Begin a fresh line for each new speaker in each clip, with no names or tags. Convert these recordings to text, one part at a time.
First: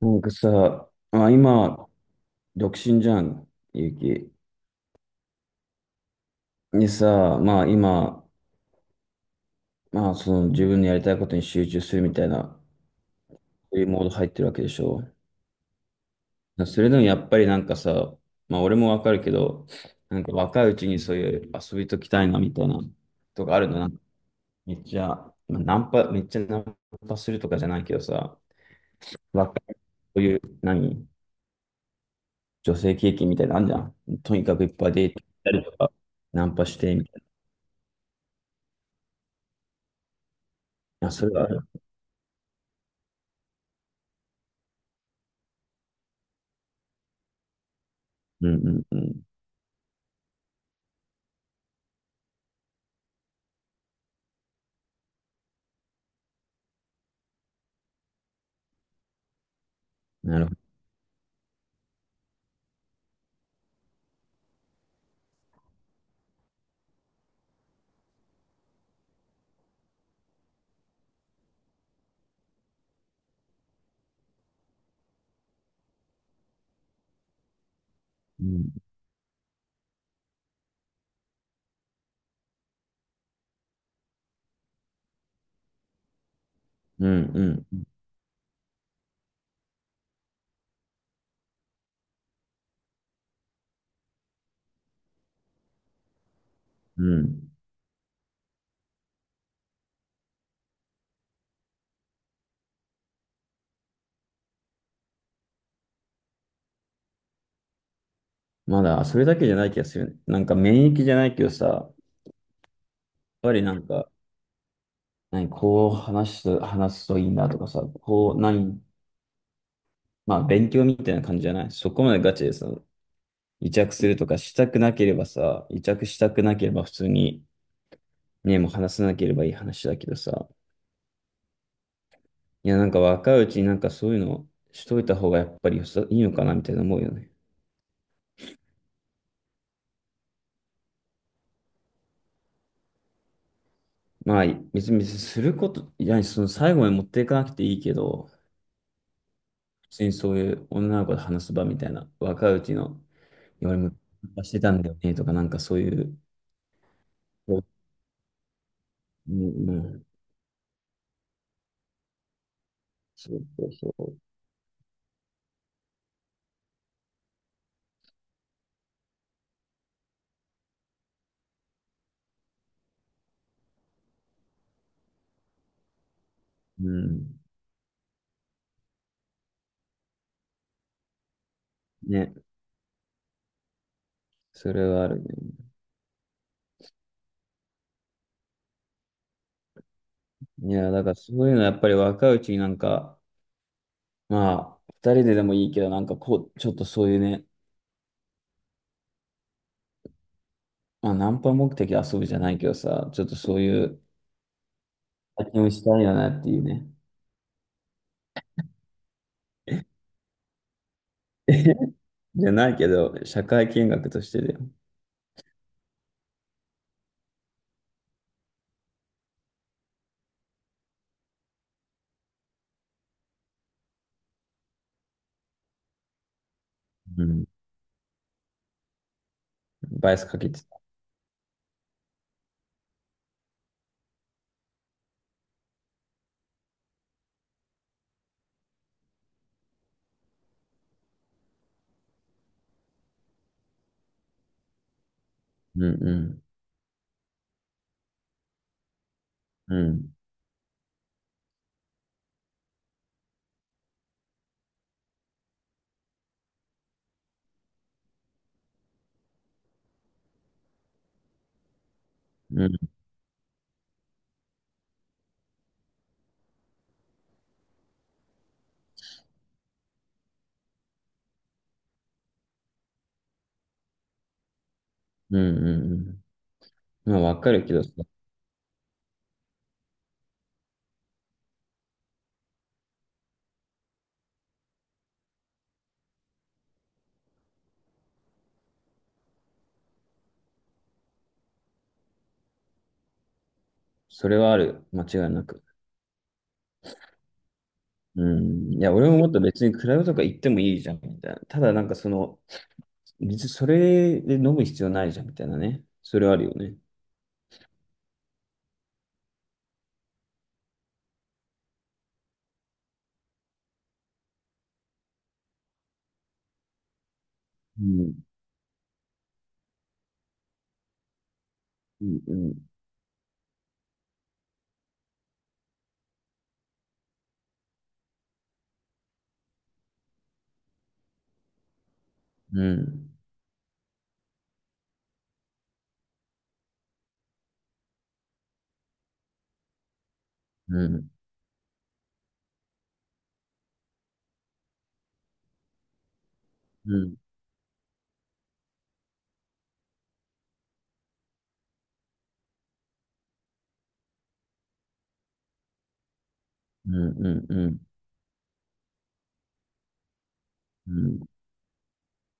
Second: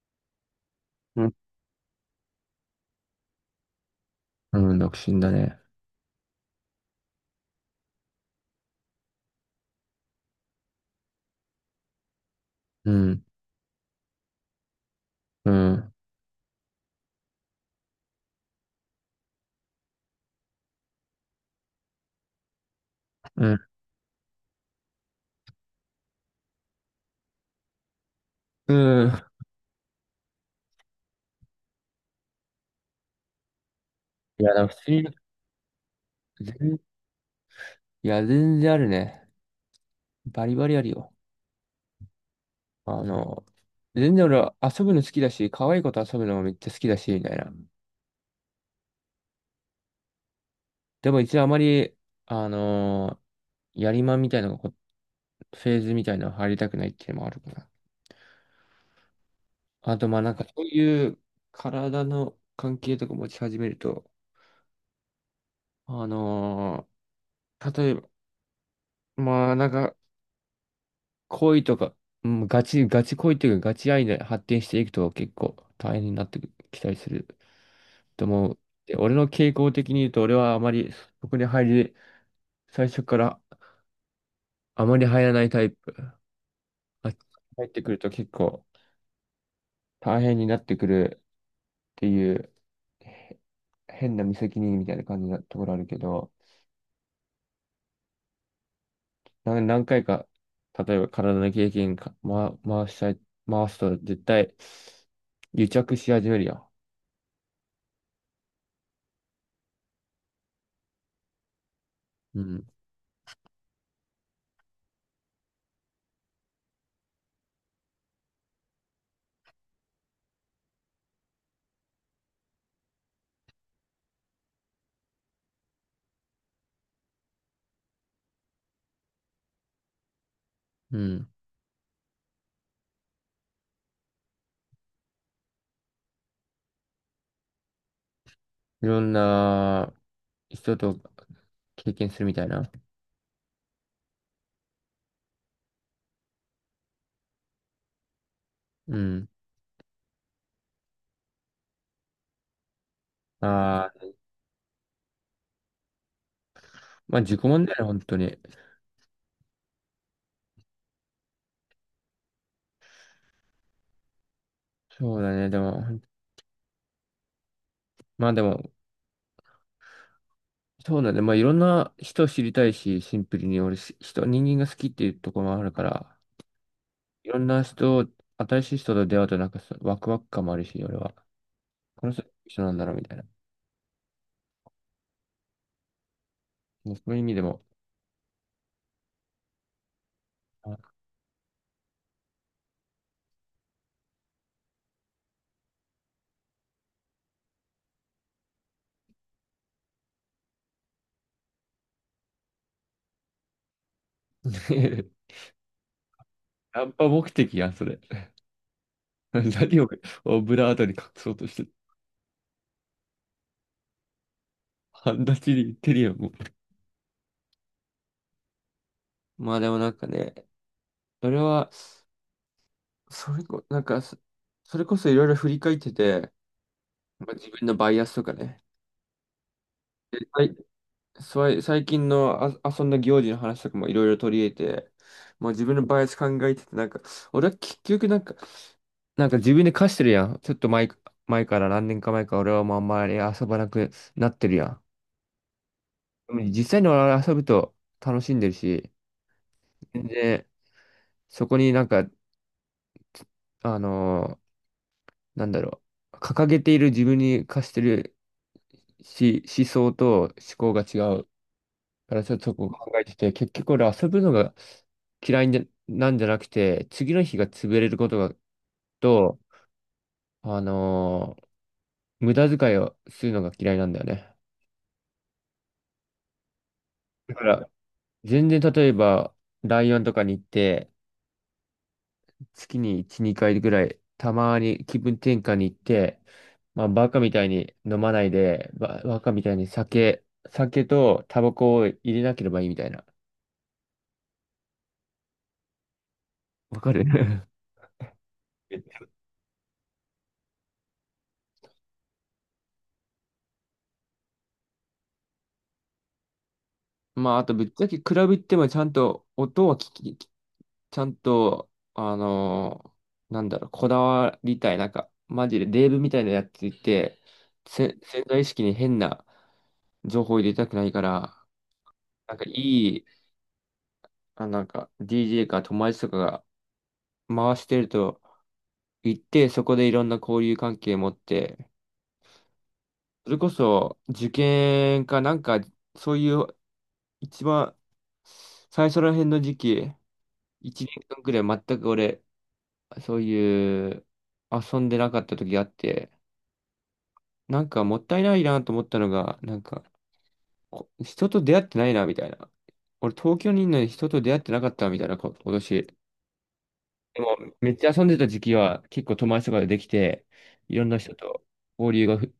なんかさ、
う
まあ
ん、
今、独身じゃん、ゆうき。
うん、独身だね。
でさ、まあ今、まあその自分のやりたいことに集中するみたいな、
うん、
そういうモード入ってるわけでしょ。
うん、
それでもやっぱりなんかさ、まあ俺もわかるけど、なんか若いうちにそういう遊びときたいなみたいな
う
とか
ん、
あるの、なんかめっちゃ、まあナンパ、めっちゃナンパするとかじゃないけどさ、
うん。
若い、そういう、何、女性経験みたいなのあるじゃん。と
い
に
や、
か
で
くい
も
っ
普
ぱ
通
いデ
に、
ート行ったりとか、ナンパ
全
してみたい
いや、全然あるね。バリバリある
な。あ、
よ。
それはある。
あの、全然俺は遊ぶの好きだし、可愛い子と遊ぶのもめっちゃ好きだし、みたいな。
うんうんうん。
でも一応あまり、あのやりまんみたいなのがこう、フェーズみたいなの入りたくないっていうのもあるかな。あと、まあなん
な
か
るほ
そう
ど。
いう体の関係とか持ち始めると、あの例えば、まあなんか、恋とか、うん、ガチ恋というか、ガチ愛で発展していくと結構大変になってきたりすると
う
思う。
ん
で、俺の傾向的に言うと、俺はあまりそこに入り、最初からあまり入らないタイプ。
う
あ
ん
入っ
う
て
ん
くると結構大変になってくるっていう、へ変な無責任みたいな感じなところあるけど、
うん。
何回か、例えば体の経験か、回したい、回すと絶対癒着し始めるよ。
まだ、それだけじゃない気がするよね。なんか免疫じゃないけどさ、やっ
うん。
ぱりなんか、何、こう話すといいなとかさ、こう、何、まあ勉強みたいな感じじゃないそこまでガチでさ、癒着するとかしたくなければさ、癒着したくなければ普通に、ね、もう話さなければいい話だけどさ、
うん。
いや、なんか若いうちになんかそういうのしといた方がやっぱりよさいいのかなみたいな思うよね。
いろんな人と経験するみたいな。
まあ、別に、別にすること、いや、その最後まで持っていかなくていいけど、
うん。
普通にそういう女の子と話す場みたいな、若いうちの、いや、俺も
ああ、
してたんだよね、とか、なんかそういう、
まあ自己
そ
問
う、
題だよね、本当に。
うん、うん、そうそうそ
そうだね、でも、まあでも、そうだね、まあいろんな人を知りたいし、シンプルに俺、し人、人間が好きっていうところもあるから、
う、うん、
いろんな人、新しい人と出会うとなんかワクワク感もあるし、俺は。この人
ね、
一緒なんだろうみたいな。
それはあるね。
もうそういう意味でも。
い
あ
や、だからそういうのはやっぱり若いうちになんか、まあ、二人ででもいいけど、なんかこう、ちょっとそういうね、まあ、ナンパ目的で遊ぶじゃないけどさ、ちょっとそういう 体験をしたいよなっていう
ナ
ね。
ンパ目的やん、それ。何をオブラートに隠そうとしてる。
じゃないけど、社会見学としてだよ。
半立ちに言ってるよ、もう。まあでもなんかね、それは、それこ、なんか、そそれこそいろいろ振り返ってて、
う
まあ、
ん。
自分のバイアスとかね。
バイ
で
アスかけてた。
最近の遊んだ行事の話とかもいろいろ取り入れて、まあ、自分のバイアス考えてて、なんか、俺は結局なんか、なんか自分で課してるやん。ちょっと前から何年か前から俺はもうあんまり遊ばなくなってるやん。
うんう
でも
ん。
実際に俺は遊ぶと楽しんでるし、
う
全
ん。
然そこになんか、あのーなんだろう、掲げている自分に課してるし、思想と思考が違うから、ちょっとそ
う
こを
ん。
考えてて、結局俺遊ぶのが嫌いでなんじゃなくて、次の日が潰れることが、と、あのー無駄遣いをするのが嫌いなんだよね。
うんうん。まあ、
だ
わ
か
かる
ら、
けど、そ、
全然例えば、ライオンとかに行って、月に1、2回ぐらい、たまに気分転換に行って、まあ、バカみたいに飲まないで、バカみたいに酒とタバコを入れなければいいみたいな。
それはある。間違いなく。
わかる
うん。いや、俺ももっと別にクラブとか行ってもいいじゃん、みたいな。ただ、なんかその、別にそれで飲む必要ないじゃん、みたいなね。それはあるよね。
まあ、あとぶっちゃけクラブ行ってもちゃんと音は聞き、ちゃんと、なんだろう、こだわりたい、なんか、マジでデーブみたいなやついて、
うん。
潜在意識に変な情報を入れたくないから、
うん。う
なんかい
ん。
い、なんか DJ か友達とかが回してると行って、そこでいろんな交流関係持って、
うん。
それこそ受験かなんか、そういう一番最初ら辺の時期、1
う
年
ん。
間くらい全く俺、そういう遊んでなかった時があって、
うん。
なんかもったいないなと思ったのが、なんか人と出会ってないなみたいな。俺東京にいるのに人と出会ってなかったみたいなこ、今年。
う
で
ん。う
も
ん。う
めっ
ん
ちゃ遊んでた時期は結構友達とかでできて、いろん
う
な人
ん、
と交流がふ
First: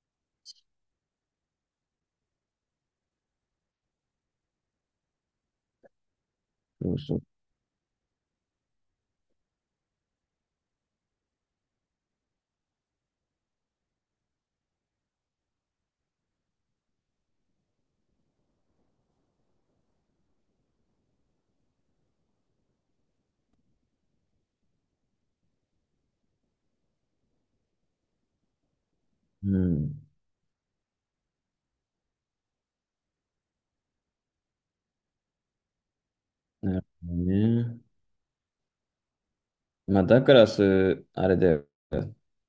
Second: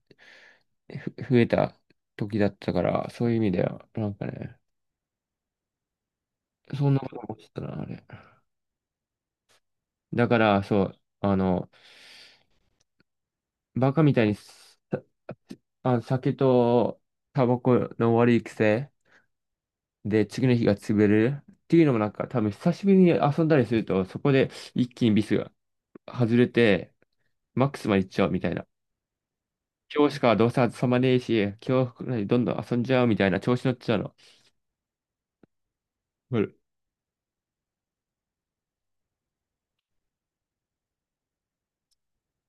ふ増えた時だったから、そういう意味では、なんかね、そ
そ
ん
う
なこ
そ
と
う。
思ってたな、あれ。だからそう、バカみたいにさあ酒とタバコの悪い癖。で、次の日が潰れるっていうのもなんか多分久しぶりに遊んだりすると、そこで一気にビスが外れて、マックスまで行っちゃうみたいな。
うん。
今日しかどうせ遊ばねえし、今日くらいどんどん遊んじゃうみたいな調子乗っちゃうの。うん。
なるほどね。まあ、だからす、あれだよ。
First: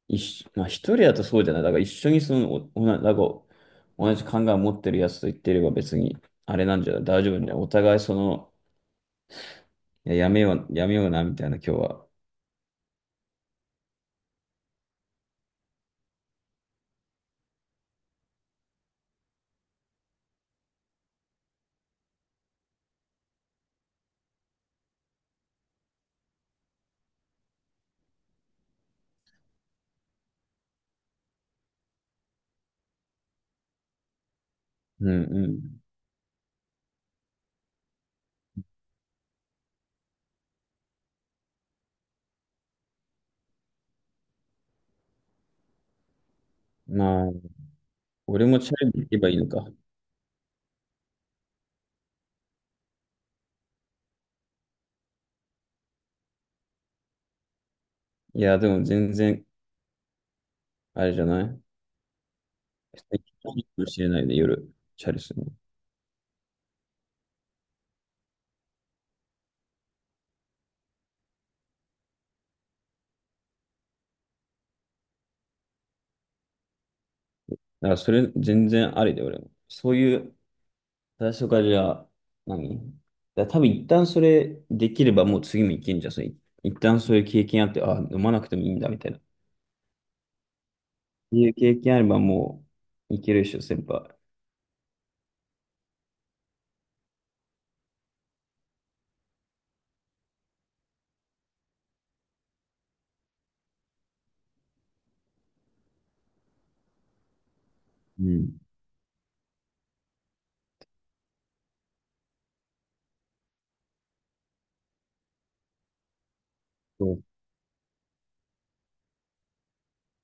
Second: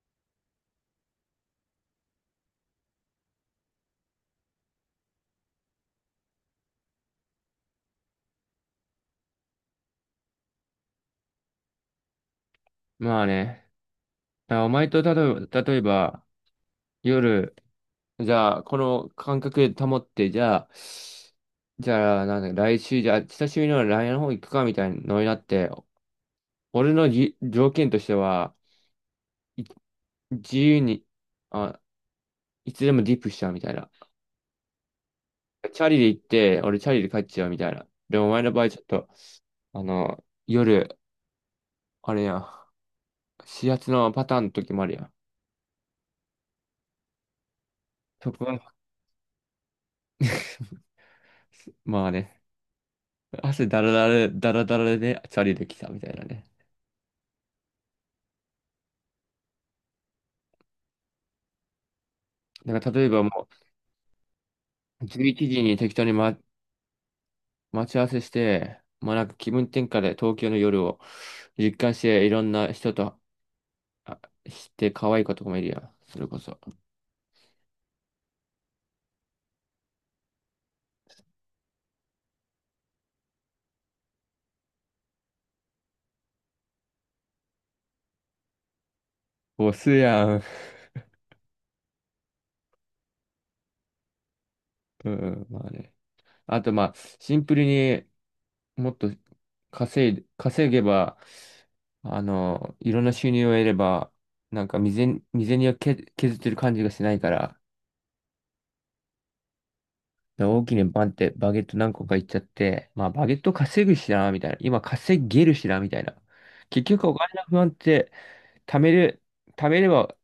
一緒、まあ、一人だとそうじゃない。だから一緒にその、お、おな、だか、同じ考えを持ってるやつと言ってれば別に、あれなんじゃない大丈夫ね。お互いその、いや、やめよう、やめような、みたいな、今日は。
まあね、だからお前と例えば夜、じゃあこの感覚で保って、じゃあなんだ、来週、じゃあ久しぶりのライ n の方行くかみたいなのになって、俺の条件としては、い自由に、あいつでもディップしちゃうみたいな。
うんうん。
チャリで行って、俺チャリで帰っちゃうみたいな。でもお前の場合ちょっと、あの、夜、あれや、指圧のパターンの時もあるやん。
まあ、
そこ
俺もチ
は
ャレンジ行けばいいのか。
まあね、汗だらだら、だらだらでチャリで来たみたいなね。
いや、でも全然、あれじゃない普
なんか
通
例え
に行
ば
け
も
ばいかもしれないで、夜、
う、
チャレ
11
するの。だ
時に適当に、待ち合わせして、まあなんか気分転換で東京の夜を実感して、いろんな人と、あ、して可愛い子とかもいるやん。それこそ。
からそれ、全然ありで、俺も。そういう最初からじゃあ、何、だから多分一旦それできればもう次もいけんじゃん。それ一旦そういう経験あって、あ、飲まなくてもいいんだみたいな。っ
ボスやん。
ていう経験あればもういけるでしょ、先輩。
うん、まあね。あと、まあ、シンプルにもっと稼げば、あの、いろんな収入を得れば、なんか未然に削ってる感じがしないから、
うん。
大きなバンってバゲット何個かいっちゃって、まあ、バゲット稼ぐしな、みたいな。今稼げるしな、みたいな。結
そ
局お
う。
金の不安って、貯める、貯めれば、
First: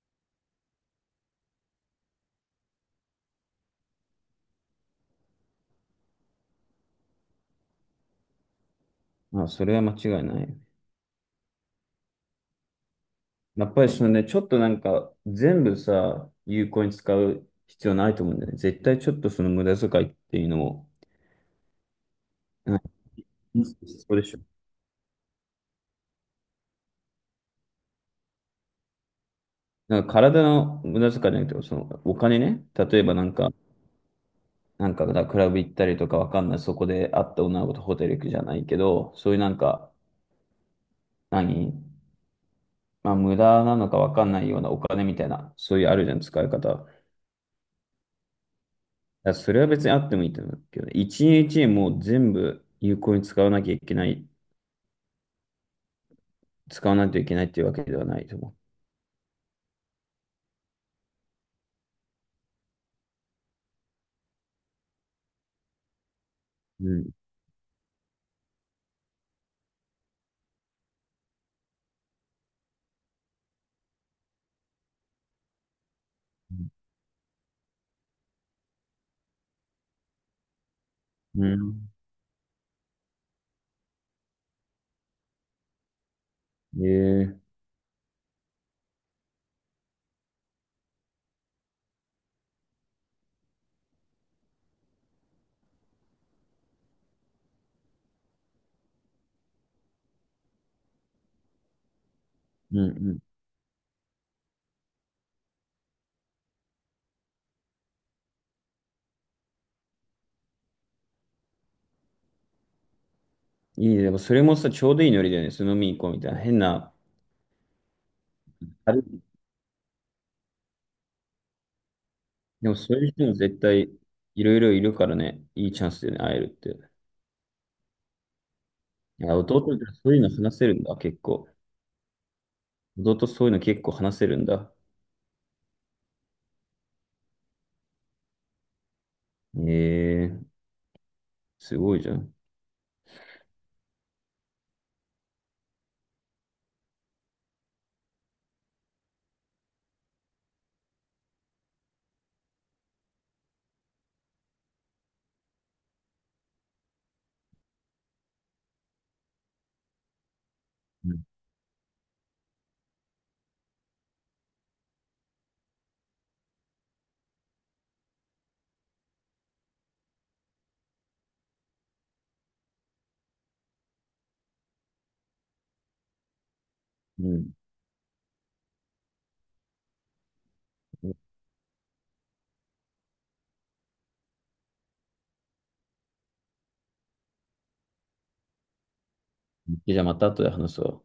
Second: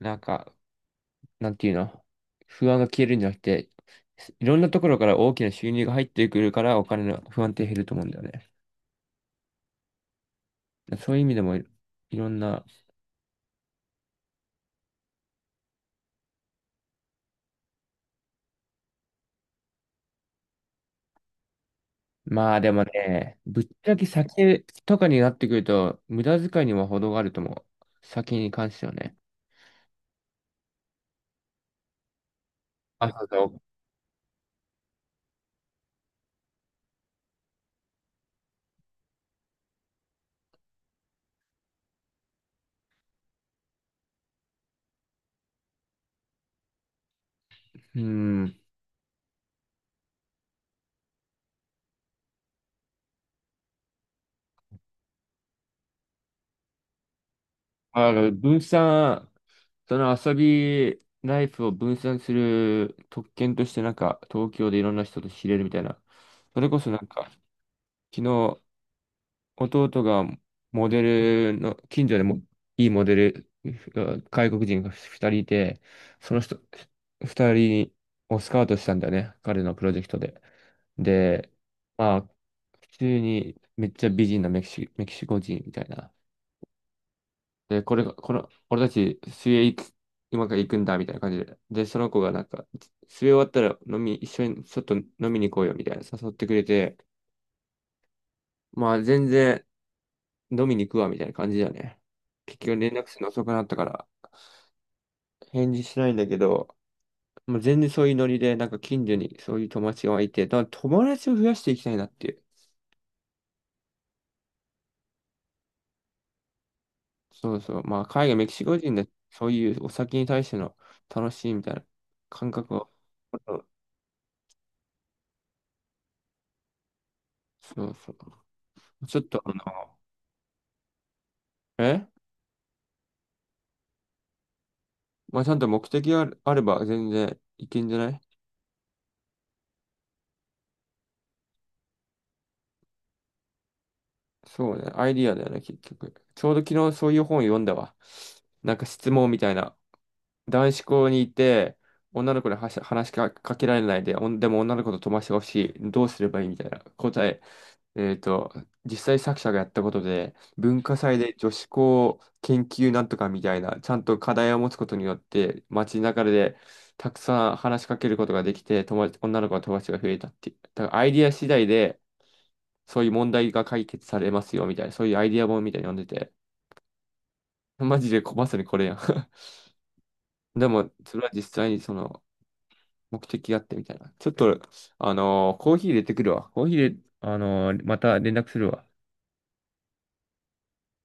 なんか、なんていうの、不安が消えるんじゃなくて、いろんなところから大きな収入が入ってくるから、お金の不安って減ると思うんだよね。
まあ、それは間違いない。
そういう意味でもいろんな、
やっぱりそのね、ちょっとなんか全部さ、有効に使う必要ないと思うんだよね。絶対ちょっとその無駄遣いっていうのも、
まあでもね、
う
ぶ
ん、
っ
そ
ちゃけ
うでしょ。
酒とかになってくると、無駄遣いには程があると思う。酒に関してはね。
なんか体の無駄遣いじゃなくて、そのお金ね。例え
あ、
ばな
そう
んか、
そ
なんか、だからクラブ行ったりとかわかんない。そこで会った女の子とホテル行くじゃないけど、そういうなんか、何、まあ、無駄なのかわかんないようなお金みたいな、そういうあるじゃん、使い方。だか
う。うん。
らそれは別にあってもいいと思うけどね、一円もう全部有効に使わなきゃいけない、使わないといけないっていうわけでは
あ
ない
の、
と思
分散、その遊びライフを分散する特権として、なんか、東京でいろんな人と知れるみたいな。それこ
う。う
そなん
ん。
か、昨日、弟がモデルの、近所でもいいモデル、が外国人が2人いて、その人、2人をスカウトしたんだよね、彼のプロジェクトで。
う
で、
ん。
まあ、普通にめっちゃ美人なメキシコ人みたいな。
うん、ええ、
で、これが、この、俺たち水泳行く、今から行くんだみたいな感じで。で、その子がなんか、水泳終わったら一緒にちょっと飲みに行こうよみたいな誘ってくれて、まあ全然、飲みに行くわ、みたいな感じだよね。結
う
局
ん
連絡
う
す
ん。
るの遅くなったから、返事しないんだけど、もう全然そういうノリで、なんか近所にそういう友達がいて、だから友達を増やしていきたいなっていう。
いいね。でもそれもさ、ちょうどいいノリだよね。その飲みに行こうみたいな。変な。
そうそう。まあ、海外、メキシコ
あ
人
れ、
で、そういうお酒に対しての楽しいみたいな感
で
覚
も
を、
そういう人も絶対いろいろいるからね。いいチャンスでね、会えるって。
そうそう。ちょっ
あ、
と、あ
弟って
の、
そういうの話せるんだ、結構。
え
弟そういうの結構話せるんだ。
まあ、ちゃんと目的があれば全然いけんじゃない。
ええ、すごいじゃん。
そうね。アイディアだよね、結局。ちょうど昨日そういう本読んだわ。なんか質問みたいな。男子校にいて、女の子には話しかけられないで、おんでも女の子と飛ばしてほしい。どうすればいいみたいな答え。えっと、実際作者がやったことで、文化
う
祭
ん。
で女子校研究なんとかみたいな、ちゃんと課題を持つことによって、街中でたくさん話しかけることができて、友達、女の子の友達が増えたっていう。だからアイディア次第で、そういう問題が解決されますよみたいな、そういうアイディア本みたいに読んでて、
うん。
マジでまさにこれやん。でも、それは実際にその、目的があってみたいな。ちょっと、コーヒー入れてくるわ。コーヒー入れ、あのーまた連絡するわ。
じゃあまた後で話すわ。